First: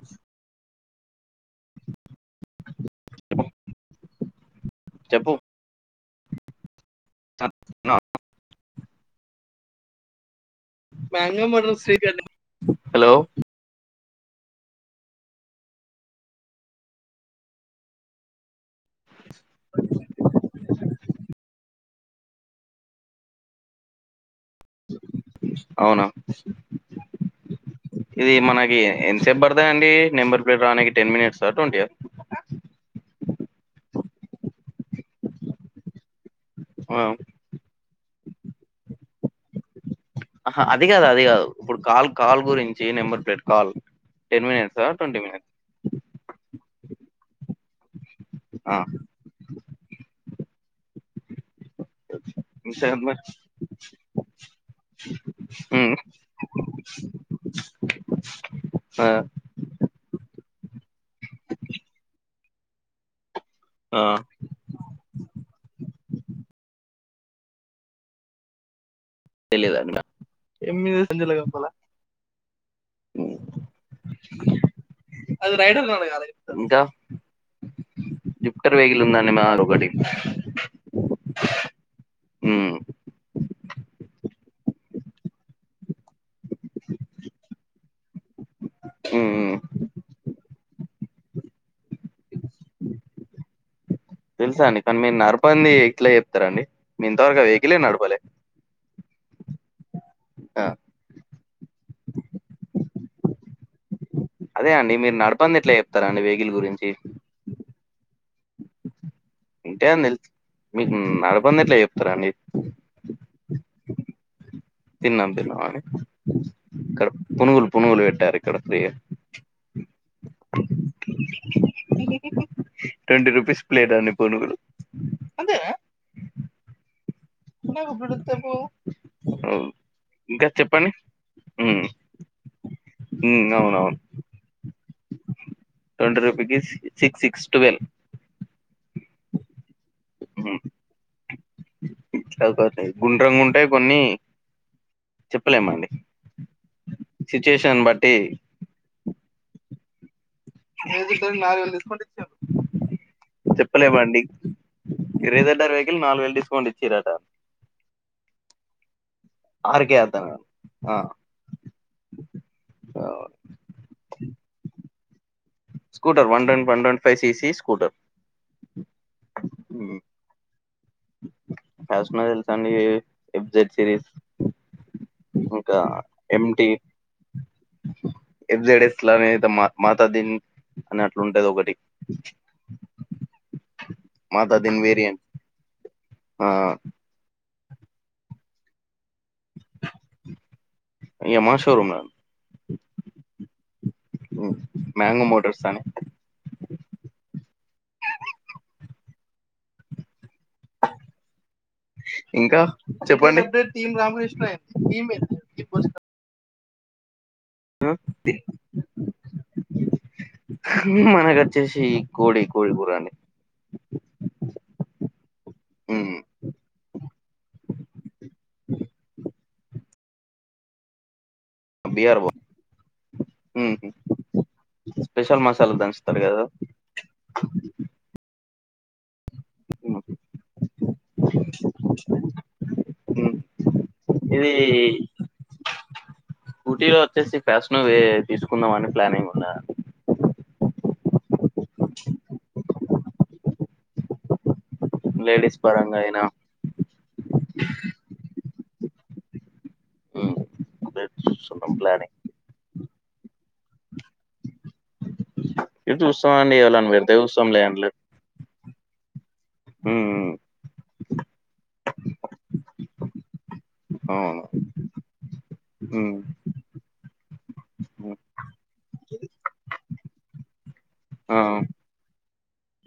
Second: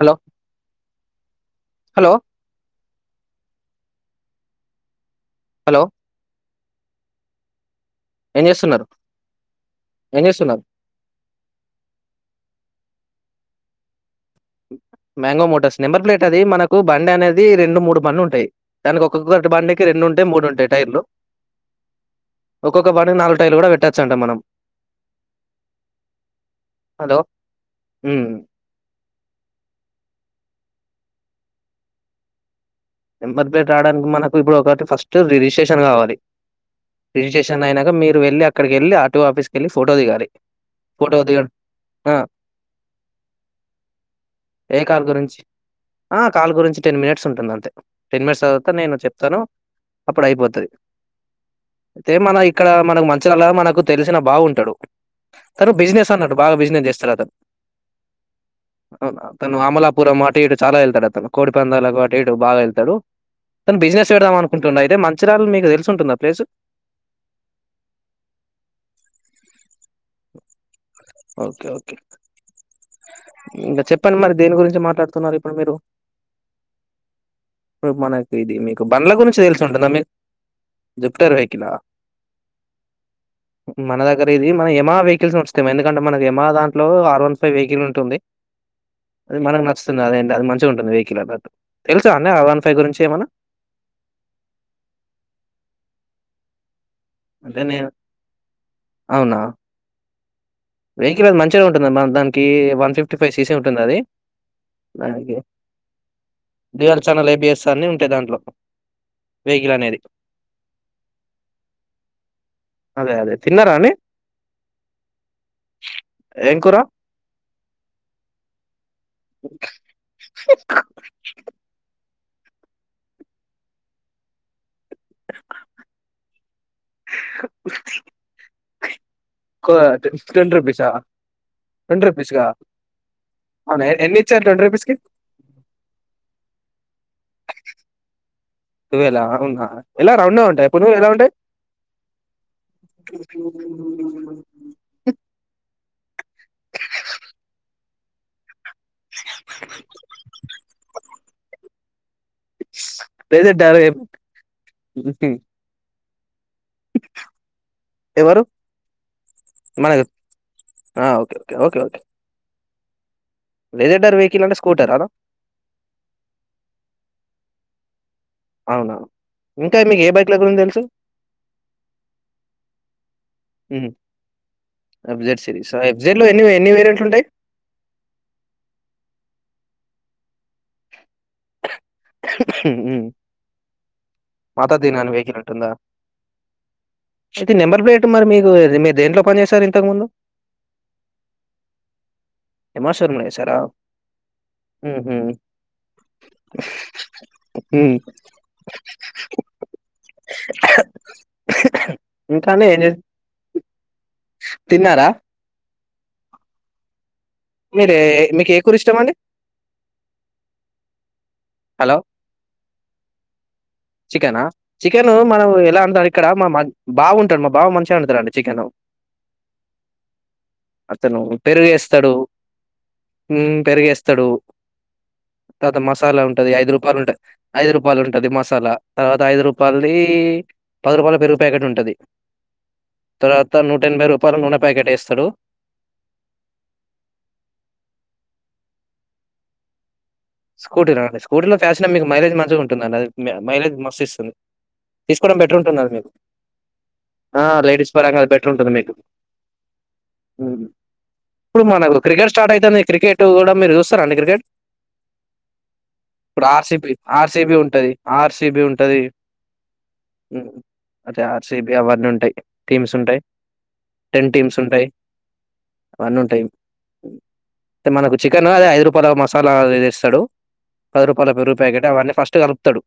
Hello hello చెప్పు hello [inaudible] ఏం చేస్తున్నారు ఏం చేస్తున్నారు మ్యాంగో మోటార్స్ చెయ్యలేమో hello mango Motors number plate అది మనకు బండి అనేది రెండు మూడు బండ్లు ఉంటాయి దానికి ఒక ఒక్కొక్కటి బండికి రెండు ఉంటాయి మూడు ఉంటాయి టైర్లు ఒక్కొక్క బండికి నాలుగు టైర్లు కూడా పెట్టొచ్చు అంట మనం అవునా హలో ఉమ్. ఇది మనకి ఎం చెప్పబడదా అండి నెంబర్ ప్లేట్ రానికి టెన్ మినిట్స్ ఆ ట్వంటి ఆ నెంబర్ ప్లేట్ రావడానికి మనకు ఇప్పుడు ఒకటి ఫస్ట్ రిజిస్ట్రేషన్ కావాలి రిజిస్ట్రేషన్ అయినాక మీరు వెళ్ళి అక్కడికి వెళ్లి ఆటో ఆఫీస్కి వెళ్ళి ఫోటో దిగాలి ఆహ అది కాదు ఫోటో అది కాదు దిగడం ఇప్పుడు కాల్ ఆ కాల్ గురించి నెంబర్ ప్లేట్ కాల్ టెన్ ఏ మనిట్స్ ఆ కాల్ ట్వంటీ గురించి మనిట్స్ ఆ కాల్ గురించి టెన్ మినిట్స్ ఉంటుంది అంతే టెన్ మినిట్స్ తర్వాత నేను చెప్తాను అప్పుడు అయిపోతది అయితే మన ఇక్కడ మనకు మంచిలా మనకు తెలిసిన బావ ఉంటాడు తను బిజినెస్ అన్నట్టు బాగా బిజినెస్ చేస్తాడు అతను అవునా తను అమలాపురం ఆ తిడు చాలా వెళ్తాడు అతను కోడి పందాలకు అటు ఇటు బాగా వెళ్తాడు తను బిజినెస్ పెడదాం అనుకుంటున్నా అయితే మంచిర్యాలలో మీకు తెలిసి ఉంటుందా ప్లేసు తెలిదా అన్నా ఎమిది ఓకే ఓకే ఇంకా చెప్పండి మరి దేని గురించి మాట్లాడుతున్నారు ఇప్పుడు అది మీరు రైడర్ ఇంకా ఇప్పుడు మనకు ఇది జుపిటర్ మీకు వెహికల్ బండ్ల ఉందండి మా గురించి దగ్గర తెలిసి ఉంటుంద ఒకటి మీక్ జుప్టర్ ఎక్కినా ఉమ్, మన దగ్గర ఇది మన ఏమా వెహికల్స్ వస్తాయ్ మ ఎందుకంటే మనది ఎమా దాంట్లో ఆర్ వన్ ఫైవ్ వెహికల్ ఉంటుంది అది ఉమ్, మనకు నచ్చుతుంది అదేటి అది మంచిగ ఉంటుంది వెహి క్లబత్ తెలుసా అండి కన్ మీరు నర్పంది ఇట్లా స్తారండి నేఇంతవరకు ఆ అంటే వెేహికలే నేను నడపలే అవునా ఆ, వెహికల్ అది మంచిగ ఉంటుంది అది మన దానికి వన్ ఫిఫ్టీ ఫైవ్ సీసీ ఉంటుంది అది అదే అండి మీరు అలాగే నడపంది ఎట్లా చెప్తారా అండి వేహికల్ గురించి త అన్నీ ఉంటాయి దాంట్లో వెహికల్ అంటే అనేది నిల్త్ మీకు నడపంది ఎట్ల చెప్తారాండి తిన్నారాండి తిన్నం తిన్నం అనే ఇక్కడ పునుగులు పునుగుల్ కట్టారు ఇక్కడ ఫ్రీగ ట్వంటీ రూపీస్ ప్లేట్ అన్ని పునుగులు అంతేన నా డబ్బులు ఇత్తే పో క టెన్ రుపీసా ఉమ్ టెన్ రుపీసాక ఉమ్ అవునా అవునవును ఎన్ని ఇచ్చారు ట్వంటీ రూపీస్ కి ట్వంటీ రుపీకి సిక్స్ సిక్స్ ట్వెల్ ట్వెలా ఆ ఆరునా ఎలా రౌండ్ గ ఉంటాయ పునుగులు ఎలా ఉంటాయి చపాతి గుండ్రంగా ఉంటాయి కొన్ని చెప్పలేమండి సిచ్యుయేషన్ బట్టి నేను తిస్తాను నాలుగు వేలు డిస్కోంట్య్ డెజర్ట్ డార్ చెప్పలేమండి మీరు ఏదంటారు నాలుగు వేల డిస్కౌంట్ ఇచ్చిరట ఎవరు ఆర్కే మనకు ఎద్ద ఆ లేజంన్డర్ వెహికల్ అంటే స్కూటర్ ఆన scooter one ten one twenty five CC scooter అవునా ఇంకా మీకు ఏ బైక్ల గురించి తెలుసు ఎస్మైల్ and a excite series excite series ఇంకా ఆ ఎబ్జైట్ లో ఎన్ని ఎన్ని వేరియంట్లు ఉంటాయి ఎబ్జైడ్ ఇస్లానే ద మ మాత దీన్ అ మాతా దీన్ మాతదినని వేరియంట్ వేకినట్టుందా ఆ అయితే నెంబర్ ప్లేట్ మరి మీకు మీరు దేంట్లో పన్ చేశారు ఇంతకు ముందు ఇగ మా షోరూమ్ లో యమాస్టోర్ మ శరా మ్మ్ మ్యాంగో మోటార్స్ అని హు ఇంకా అండి ఏం చేస్ చెప్పండి తిన్నారా? మీరే మీకు ఏ కూర ఇష్టం అండి మనకొచ్చేసి కోడి కోడికూర అని చికెనా చికెన్ మనం ఎలా వండుతారు ఉమ్ ఇక్కడ మా బావ వండుతాడు మా బావ మంచిగ వండుతాడు అండి చికెను అతను పెరుగేస్తాడు బిఆర్ బో ఉమ్ పెరిగేస్తాడు స్పెషల్ తర్వాత దంచుతారు మసాలా కదా ఉంటది ఐదు రూపాయలు ఉంటే ఐదు రూపాయలు ఉంటది మసాలా తర్వాత ఐదు రూపా పల్ది పది రూపాల పెరుగు ప్యాకెట్ ఉంటది తరువాత నూట ఎనభై రూపాల నూనె ప్యాకెట్ ఏస్తాడు స్కూటీలో వచ్చేసి ఫ్యాషన్ తీసుకుందాం అని ప్లానింగ్ ఉన్నా స్కూటీనా అండి స్కూటీలో ఫ్యాషన్ మీకు మైలేజ్ మంచిగుంటుందండి అది మైలేజ్ మస్ ఇస్తుంది తీసుకోవడం బెటర్ లేడీస్ ఉంటుంది అది మీ పరంగా అయినా ఆ లేడీస్ పరంగా అది బెటర్ ఉంటుంది మీకు ఉమ్, అదే ఇప్పుడు చూస్తున్నాం మనకు ప్లానింగ్ క్రికెట్ స్టార్ట్ అయితంది క్రికెట్ కూడా మీరు చూస్తారా అండి క్రికెట్ ఇది చూస్తాం ఇప్పుడు అండి ఎవళని ఆర్సిబి పెడితే ఆర్సిబి చూస్తాంలే అండ్లే ఉంటది ఆర్సిబి ఉం అది ఉమ్ అదే ఆర్సిబి అవన్నీ ఉంటాయి టీమ్స్ ఉంటాయి టెన్ అవును టీమ్స్ ఉంటాయి ఉమ్ అవ్వనుంటాయి టే మనకు ఉమ్, చికెన్ అదే ఐదు రూపాయల మసాలా వేస్ స్తడు పది రూపాయల ఆ పెరుగు ప్యాకెట్ అవ్వన్నీ ఫస్ట్ కలుపుతడు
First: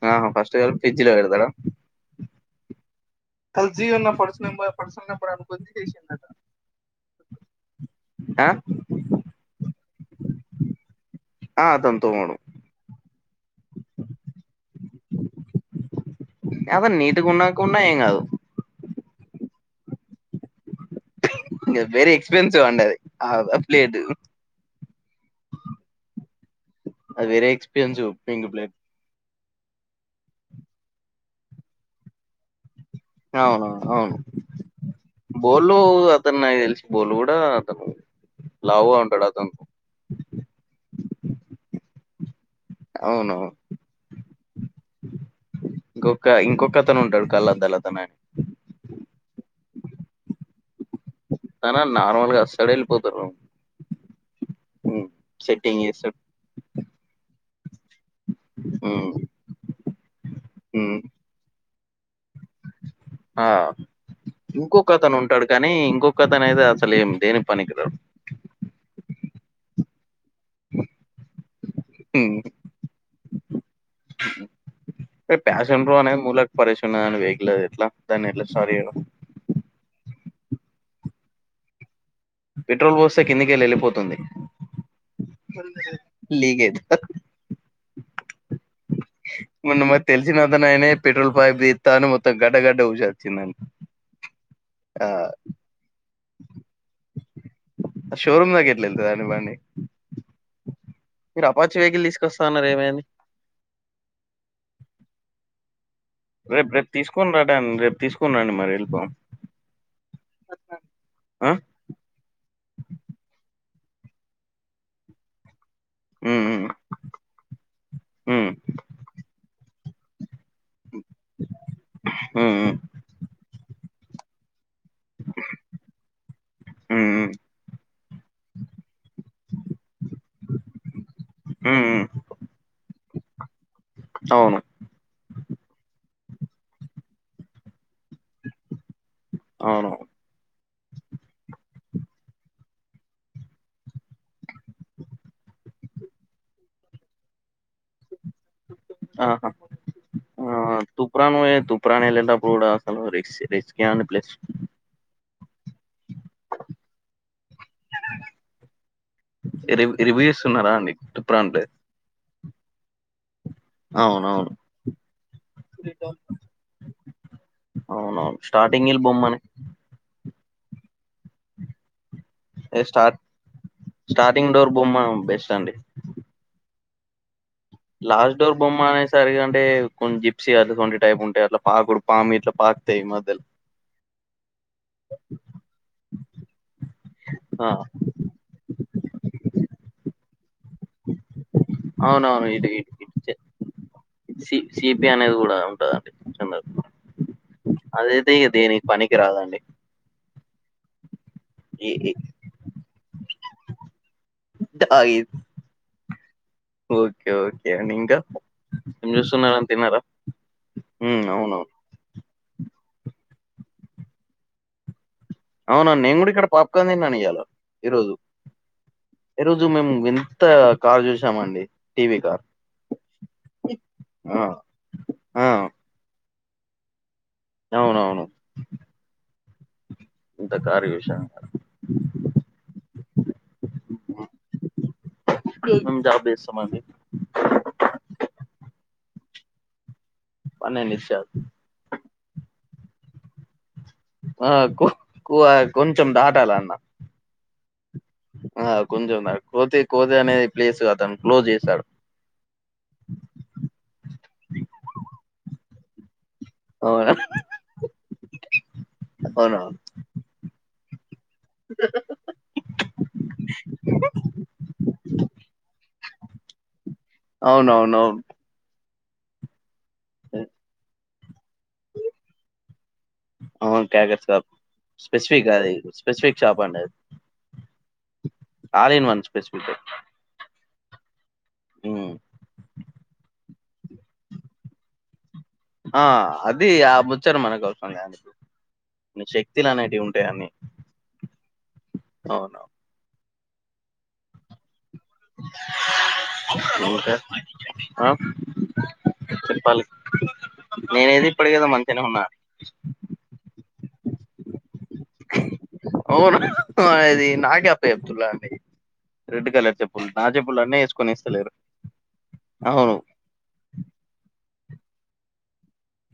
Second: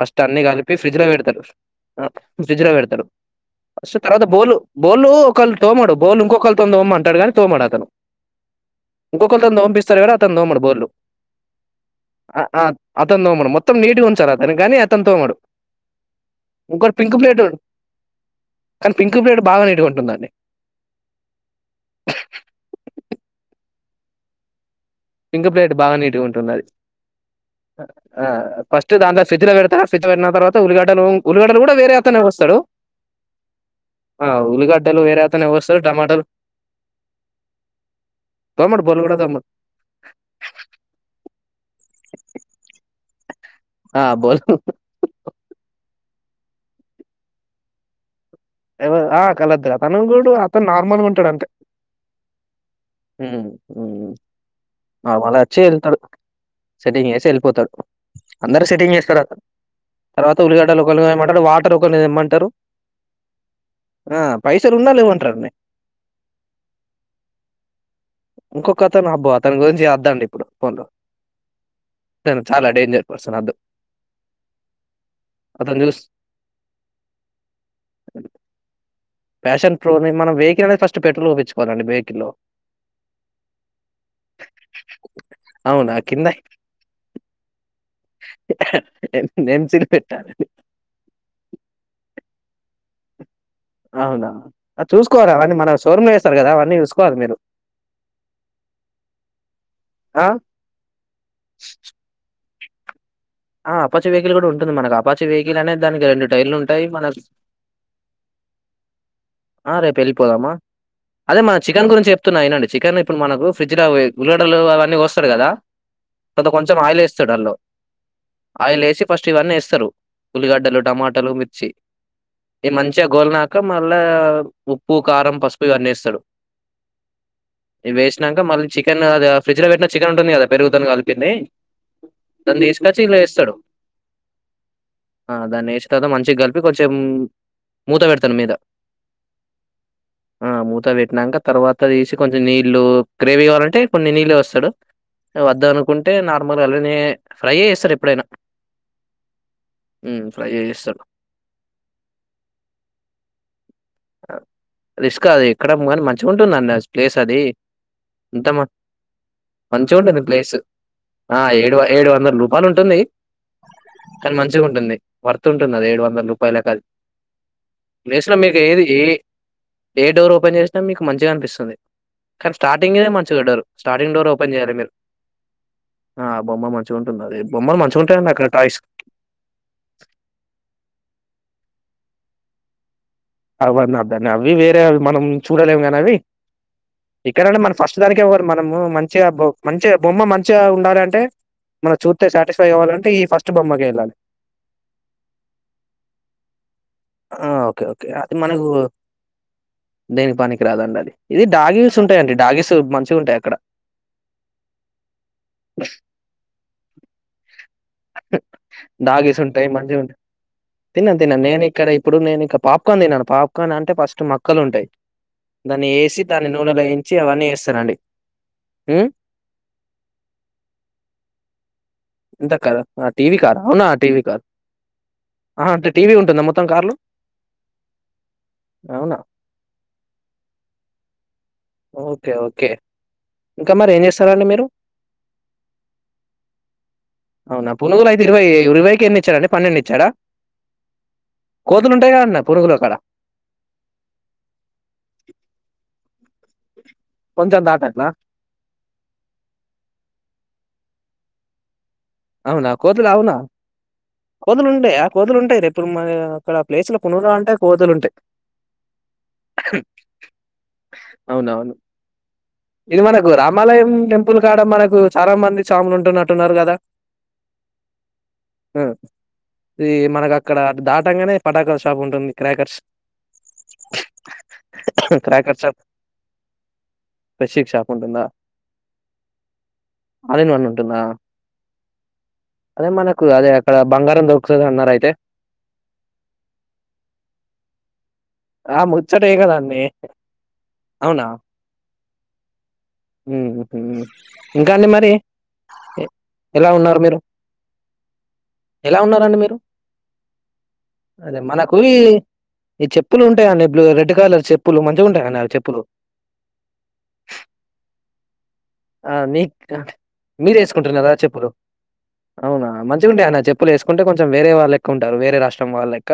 ఫస్ట్ అన్ని కలిపి ఫ్రిడ్జ్ ల పెడతారు ఫ్రిడ్జ్ ల పెడతారు ఫస్ట్ తర్వాత బోల్ బొల్లూ ఒకళ్ళు తోమాడు బోల్ ఇంకొకళ్ళు తోని తోమన్నటాడు కానీ తోమడు అతను ఆ ఇంకొకళ్ళ తోన్ తొమిపిస్తాడు కానీ అతను తోమడు బొల్లు ఆ అతను తోమడు అతన్ తోమడు మొత్తం నీట్గా ఉంచాల అతనుక్ గాని అతను తోమడు అవ ఇంకోటి పింక్ నీటిగా ప్లేట్ ఉన్నాకుండా ఏం కాదు కానీ పింక్ పియడ్ బాగా నీట్ గుంటుందండి ఇంగ వేరీ ఎక్స్పెన్సివ్ అండది ఆ ప్లేట్ పింక్ ప్లేట్ బాగా నీటిగుంటుంది అది అది వెరీ ఎక్స్పెన్సివ్ ఆ పింక్ ప్లేట్ ఫస్ట్ దాంట్లో ఫ్రిజ్ లో పెడతా ఫ్రిజ్ లో పెట్టిన తర్వాత ఉల్లిగడ్డలు ఉల్లిగడలు కూడా వేరే అతనే కోస్తడు ఆ అవును వేరే అతనే బోలు కోస్తాడు టమాటాలు అతను నాక్ తెలిసి బోల్ కూడా అతను తోమడు లావుగా బోల్ కూడా ఉంటాడు తోమడు అతను అవునవున్ ఆ బోలు ఇంకొక ఇంకొకతను ఉంటాడు కళ్ళద్దాలతను అన్ ఎవ ఆ కళ్ళద్దాల తను గూడు అతన్ నార్మల్ ఉం టాడు అంతే తన నార్మల్ గా వస్తాడు వెళ్ళిపోతారు ఉమ్ హు హు ఆ మళ్ళ వచ్చి సెట్టింగ్ ఏళ్తడు చేస్తాడు సెట్టింగ్ చేసి వెళ్ళిపోతాడు అందరు సెట్టింగ్ ఉమ్ చేస్తర్ తర్వాత ఉల్లిగడ్డలు హ్మ్. ఒకళ్ళుకొయ్యమంటరు వాటర్ ఒకళ్ళని తేమంటరు ఆ ఉంకొకతను లేవంటారు ఉంటాడు కానీ ఇంకొకతను అయితే అసలు ఏం దేనికి పనికి రాడు ఇంకొక అతను అబ్బో అతని గురించి ఇప్పుడు వద్దండి ఇప్పుడు వద్దు హ్మ్. అతను చాలా డేంజర్ అసలద్దు [unintelligible] అంటే పాషన్ ప్రో చూస్ ములక్ పరేషిండ్ అయిన వెహికిల్ అది ఎట్ల దాన్ని ఎట్ల స్టార్ట్ చేయను ఫ్యాషన్ ప్రోని మనం వెహికిల్ అనే ఫస్ట్ పెట్రోల్ పోపించుకోవాలండి వెహ్ పెట్రోల్ పోస్తే కిందికెళ్ళి ఏళ్ళిపోతుంది అవునా! కింద లీకయుతుందా [unintelligible] మొన్న ఎంసీలు మాకు పెట్టాలండి. తెలిసినతనయినే పెట్రోల్ పైప్ తీత్తాని మొత్తం గడ్డ గడ్డ ఊసోచ్చిందండీ అవునా చూసుకోవాలి మల్ల అవన్నీ మన షోరూమ్ లా చేస్తారు కదా అవన్నీ చూసుకోవాలి మీరు ఆ షోరూమ్ లోకి ఎట్ల ఎల్థాదండి బండి ఆ! మీరు అపాచి వెహికల్ తీసుకొస్ స్తన్నారు ఏమైంది ఆ అపాచీ వెహికల్ కూడా ఉంటది మనకు అపాచీ వెహికల్ అనే రేప్ రేపు తీసుకోని రండి రేపు తీసుకోని రండి మరి ఎల్లిపొందాం ఆ రేపు వెళ్ళిపోదామా అదే ఆ! మన చికెన్ గురించి చెప్తున్నా ఇనండి చికెన్ ఇప్పుడు మనకు ఫ్రిడ్జ్ లా అవి ఉల్లిగడ్డలు అవన్నీ కోస్తారు కదా ఫ్రీ హ్మ్. అంత హ్మ్. కొంచం ఆయిల్ వేస్తాడు అల్లో హ్మ్. ఆయిల్ ఏసి ఫస్ట్ ఇవన్నీ వేస్తరు ఉల్లిగడ్డలు, టమాటాలు, మిర్చి హ్మ్. ఈ హ్మ్. మంచిగ గోల్నాక మళ్ళా ఉప్పు, కారం, పసుపు ఇగ అన్నేస్తడు హ్మ్. ఇవేసినాక మళ్ళీ చికెన్ అది ఫ్రిడ్జ్ లో పెట్టిన చికెన్ ఉంటుంది కదా పెరుగుతోని కలిపింది హ్మ్. హ్మ్. దాన్నితీస్కొచ్చి యిన్ల ఏస్తడు, అవును. ఆ దాన్ని ఏసి తర్వాత మంచి చి కలిపి కొంచెం మూత పెడతారు మీద అవును ఆ మూత పెట్టినాక తర్వాత తీసి కొంచెం నీళ్ళు గ్రేవీ కావాలంటే కొన్ని నీళ్ళ వోస్తడు వద్దు అనుకుంటే నార్మల్గ, అలనె ఫ్రైయే చేస్తడు ఎప్పుడైనా ఆహ ఫ్రై ఆ చేస్తాడు తూప్రాన్ పోయే, తూప్రాన్ వెళ్ళేటప్పుడు కూడ అసలు రిస్క్, రిస్కే అనిపి అక్కడ, మన కాని మంచిగా ఉంటుందండి ప్లేస్ అది, ఇంతమ మంచిగా ఉంటుంది రివ్యూ ప్లేస్ ఇస్తున్నారా అండి ఆ తుప్రాన్ ప్లేస్ ఏడు ఏడు వందల రూపాయలు ఉంటుంది కానీ అవునవును మంచిగా ఉంటుంది, వర్త్ ఉంటుంది అది ఏడు వందల రూపాయలకది లేసిన అవునవును మీకు ఏది స్టార్టింగ్ ఇల్ ఏ బొమ్మని ఏ డోర్ ఓపెన్ చేసినా మీకు మంచిగా అనిపిస్తుంది కానీ స్టార్టింగె స్టార్ మంచిగ డోర్ స్టార్టింగ్ డోర్ ఓపెన్ చేయాలి మీరు బొమ్మ బెస్ట్ అండి ఆ బొమ్మ మంచి చిగా ఉంటది అది బొమ్మలు మంచిగుంటాయండి లాస్ట్ అక్కడ డోర్ బొమ్మ టాయ్స్. అనే సరిగె అంటే కొంచె జిప్సీ అది కొ టైప్ ఉంటాయి అట్లా పాకుడు పాము ఇట్ల పాకుతాయి మ అవన్ని వద్దండి అవి వేరేవి మనం చూడలేము కానీ అవి ఇక్కడంటే ఆ, మన ఫస్ట్ దానికేవ్వరు మనము మంచిగాొ మంచిగా బొమ్మ మంచిగా ఉండాలి అంటే మనం చూస్తే అవునవును సాటిస్ఫై ఇటు ఇటు అవ్వాలింటే ఇటు ఈ చె- ఫస్ట్ బొమ్మకె వెళ్ళాలి సి సిపి అనేది కూడ ఉంటదండి కొంచ ఆ ఓకె ఓకె అది మనకు పనికి రాదండి దేనిక్ పనికి రాదండి అది ఇది డాగీల్స్ ఉంటాయంండి డాగీస్ మంచిగ ఉంటాయి అక్కడ ఓకే ఓకే అండి ఇంకా ఏం డాగిల్స్ ఉంటాయి చేస్తున్నారని మంచిగ తిన్నారా ఉంట తిన్నాను తిన్నాను అవునవును నేను ఇక్కడ ఇప్పుడు నేను ఇక్క పాప్కాన్ తిన్నాను పాప్కాన్ అంటే ఫస్ట్ మొక్కలు ఉంటయి దాన్ని అవునా నేను ఏేసి కూడా ఇక్కడ దాని నూనెలో పాప్కార్న్ వేయించి అవన్నీ వేస్తానండి ఈ రోజు మేము వింత కార్ చూసా మండి టీవీ కార్ ఇంత కాదా? ఆ టీవీ కార్ అవున టీవీ కార్ ఆ, ఆ, అహ అంటే టీవీ ఉంటుందా మొత్తం కార్లు అవునవును ఇంత కార్ విషయం ఓకె ఓకె ఇంక మరి ఏం చేస్తారాండి మీరు మేము జాబ్ చేస్తామండి అవునా పునుగులు అయితే ఇరవై ఇరవైకె ఎన్ని ఇచ్చాడండి పన్నెండు ఇచ్చాడ మన్నే నిశ్చద్ నా కొడుకోల కడ ఆ కు కువ కొంచం దాటాలన్న కొంచెం దాటట్లా? ఆ కొంచెం దాట కోతి కోద అనేది ప్లేస్ అదు క్లోజ్ చేశారు అవునా కోతులు అవున కోతులుంటాయి ఆ కోతులు ఉంటాయి రేపుడు అక్కడ ప్లేస్లో అవునా పునుగా అంటే కోతులు ఉంటాయి అవునా అవునవును ఇది వరకు రామాలయం టెంపుల్ కాడ మనకు చాలా మంది స్వాములు ఉంటున్నట్టున్నారు కదా అవునవునువు హ ఈ మనకు అక్కడ దాటంగానే పటాక షాప్ ఉంటుంది క్రాకర్స్ అవున్ క్రాకర్స్ స్పెసిఫిక్ క్రాకర్ అది షాప్ స్పెసిఫిక్ చాప అండ ది ఉంటున్నా ఆలిన్ వన్ స్పెసిఫిక్ ంటుంద ఉమ్. అదే మనకు అదే అక్కడ బంగారం దొకుతుంది అన్నారుా అయితే ఆ అది ఆ ముచ్చారు మనకు ఆ అవసం ముచ్చటే కదా శక్తులు అండి అనేటివి ఉంటాయిన్నీ అవునా అవునువు ఇంకా అ మరి ఎలా ఉన్నారు ఇంకా మీరు ఆ ఎలా ఉన్నారండి మీరు చెప్పాలి నేనేది అదే ఇప్పటికేదో మనకువి మంచిగానే ఉన్నా ఈ చెప్పులు ఉంటాయిడి బ్ల రెడ్ కలర్ చెప్పు అవునా అది నాకే అప్పయి అబ్దుల్లా అండి ఆ మీ రెడ్ కలర్ చెప్పులు నా మీరు చెప్పులు అన్నీ వేసుకుంటున్నారు వేసుకొని కదా చెప్పులు ఇస్తలేరు అవునా అవును మంచిగాంటాయి అన్న చెప్పులు వసుకుంటే కొంచెం వేరే వాళ్ళ ఎక్క ఉంటారు వేరే రాష్ట్రం వాళ్ళ ెక్క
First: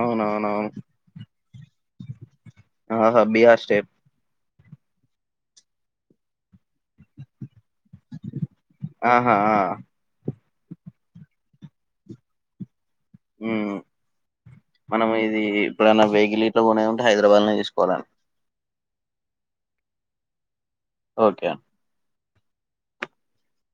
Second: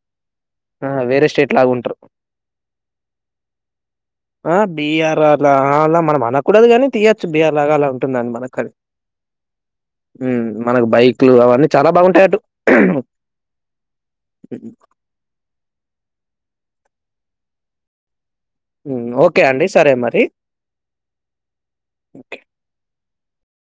అవునవునవును అలాగుంటారు ఆహా బిహ స్టేప్ ఆ బిఆర్ఆర్లా మన మన ూడదు కానీ తీహచ్ బిఆర్ లాగా అలా ఉంటుందండి మనకుది ఆహా ఆ. మనకు బైక్లు అవన్నీ చాలా బాగుంటాయిటు ఉ మనం ఇది ఇప్పుడైన్న వెహగిిల్ ఇట్లో కొనే ఉంటే హైదరాబాద్ లో తీసుకోవాలని ఓకే అండి సరే మరి ఓకే ఓకే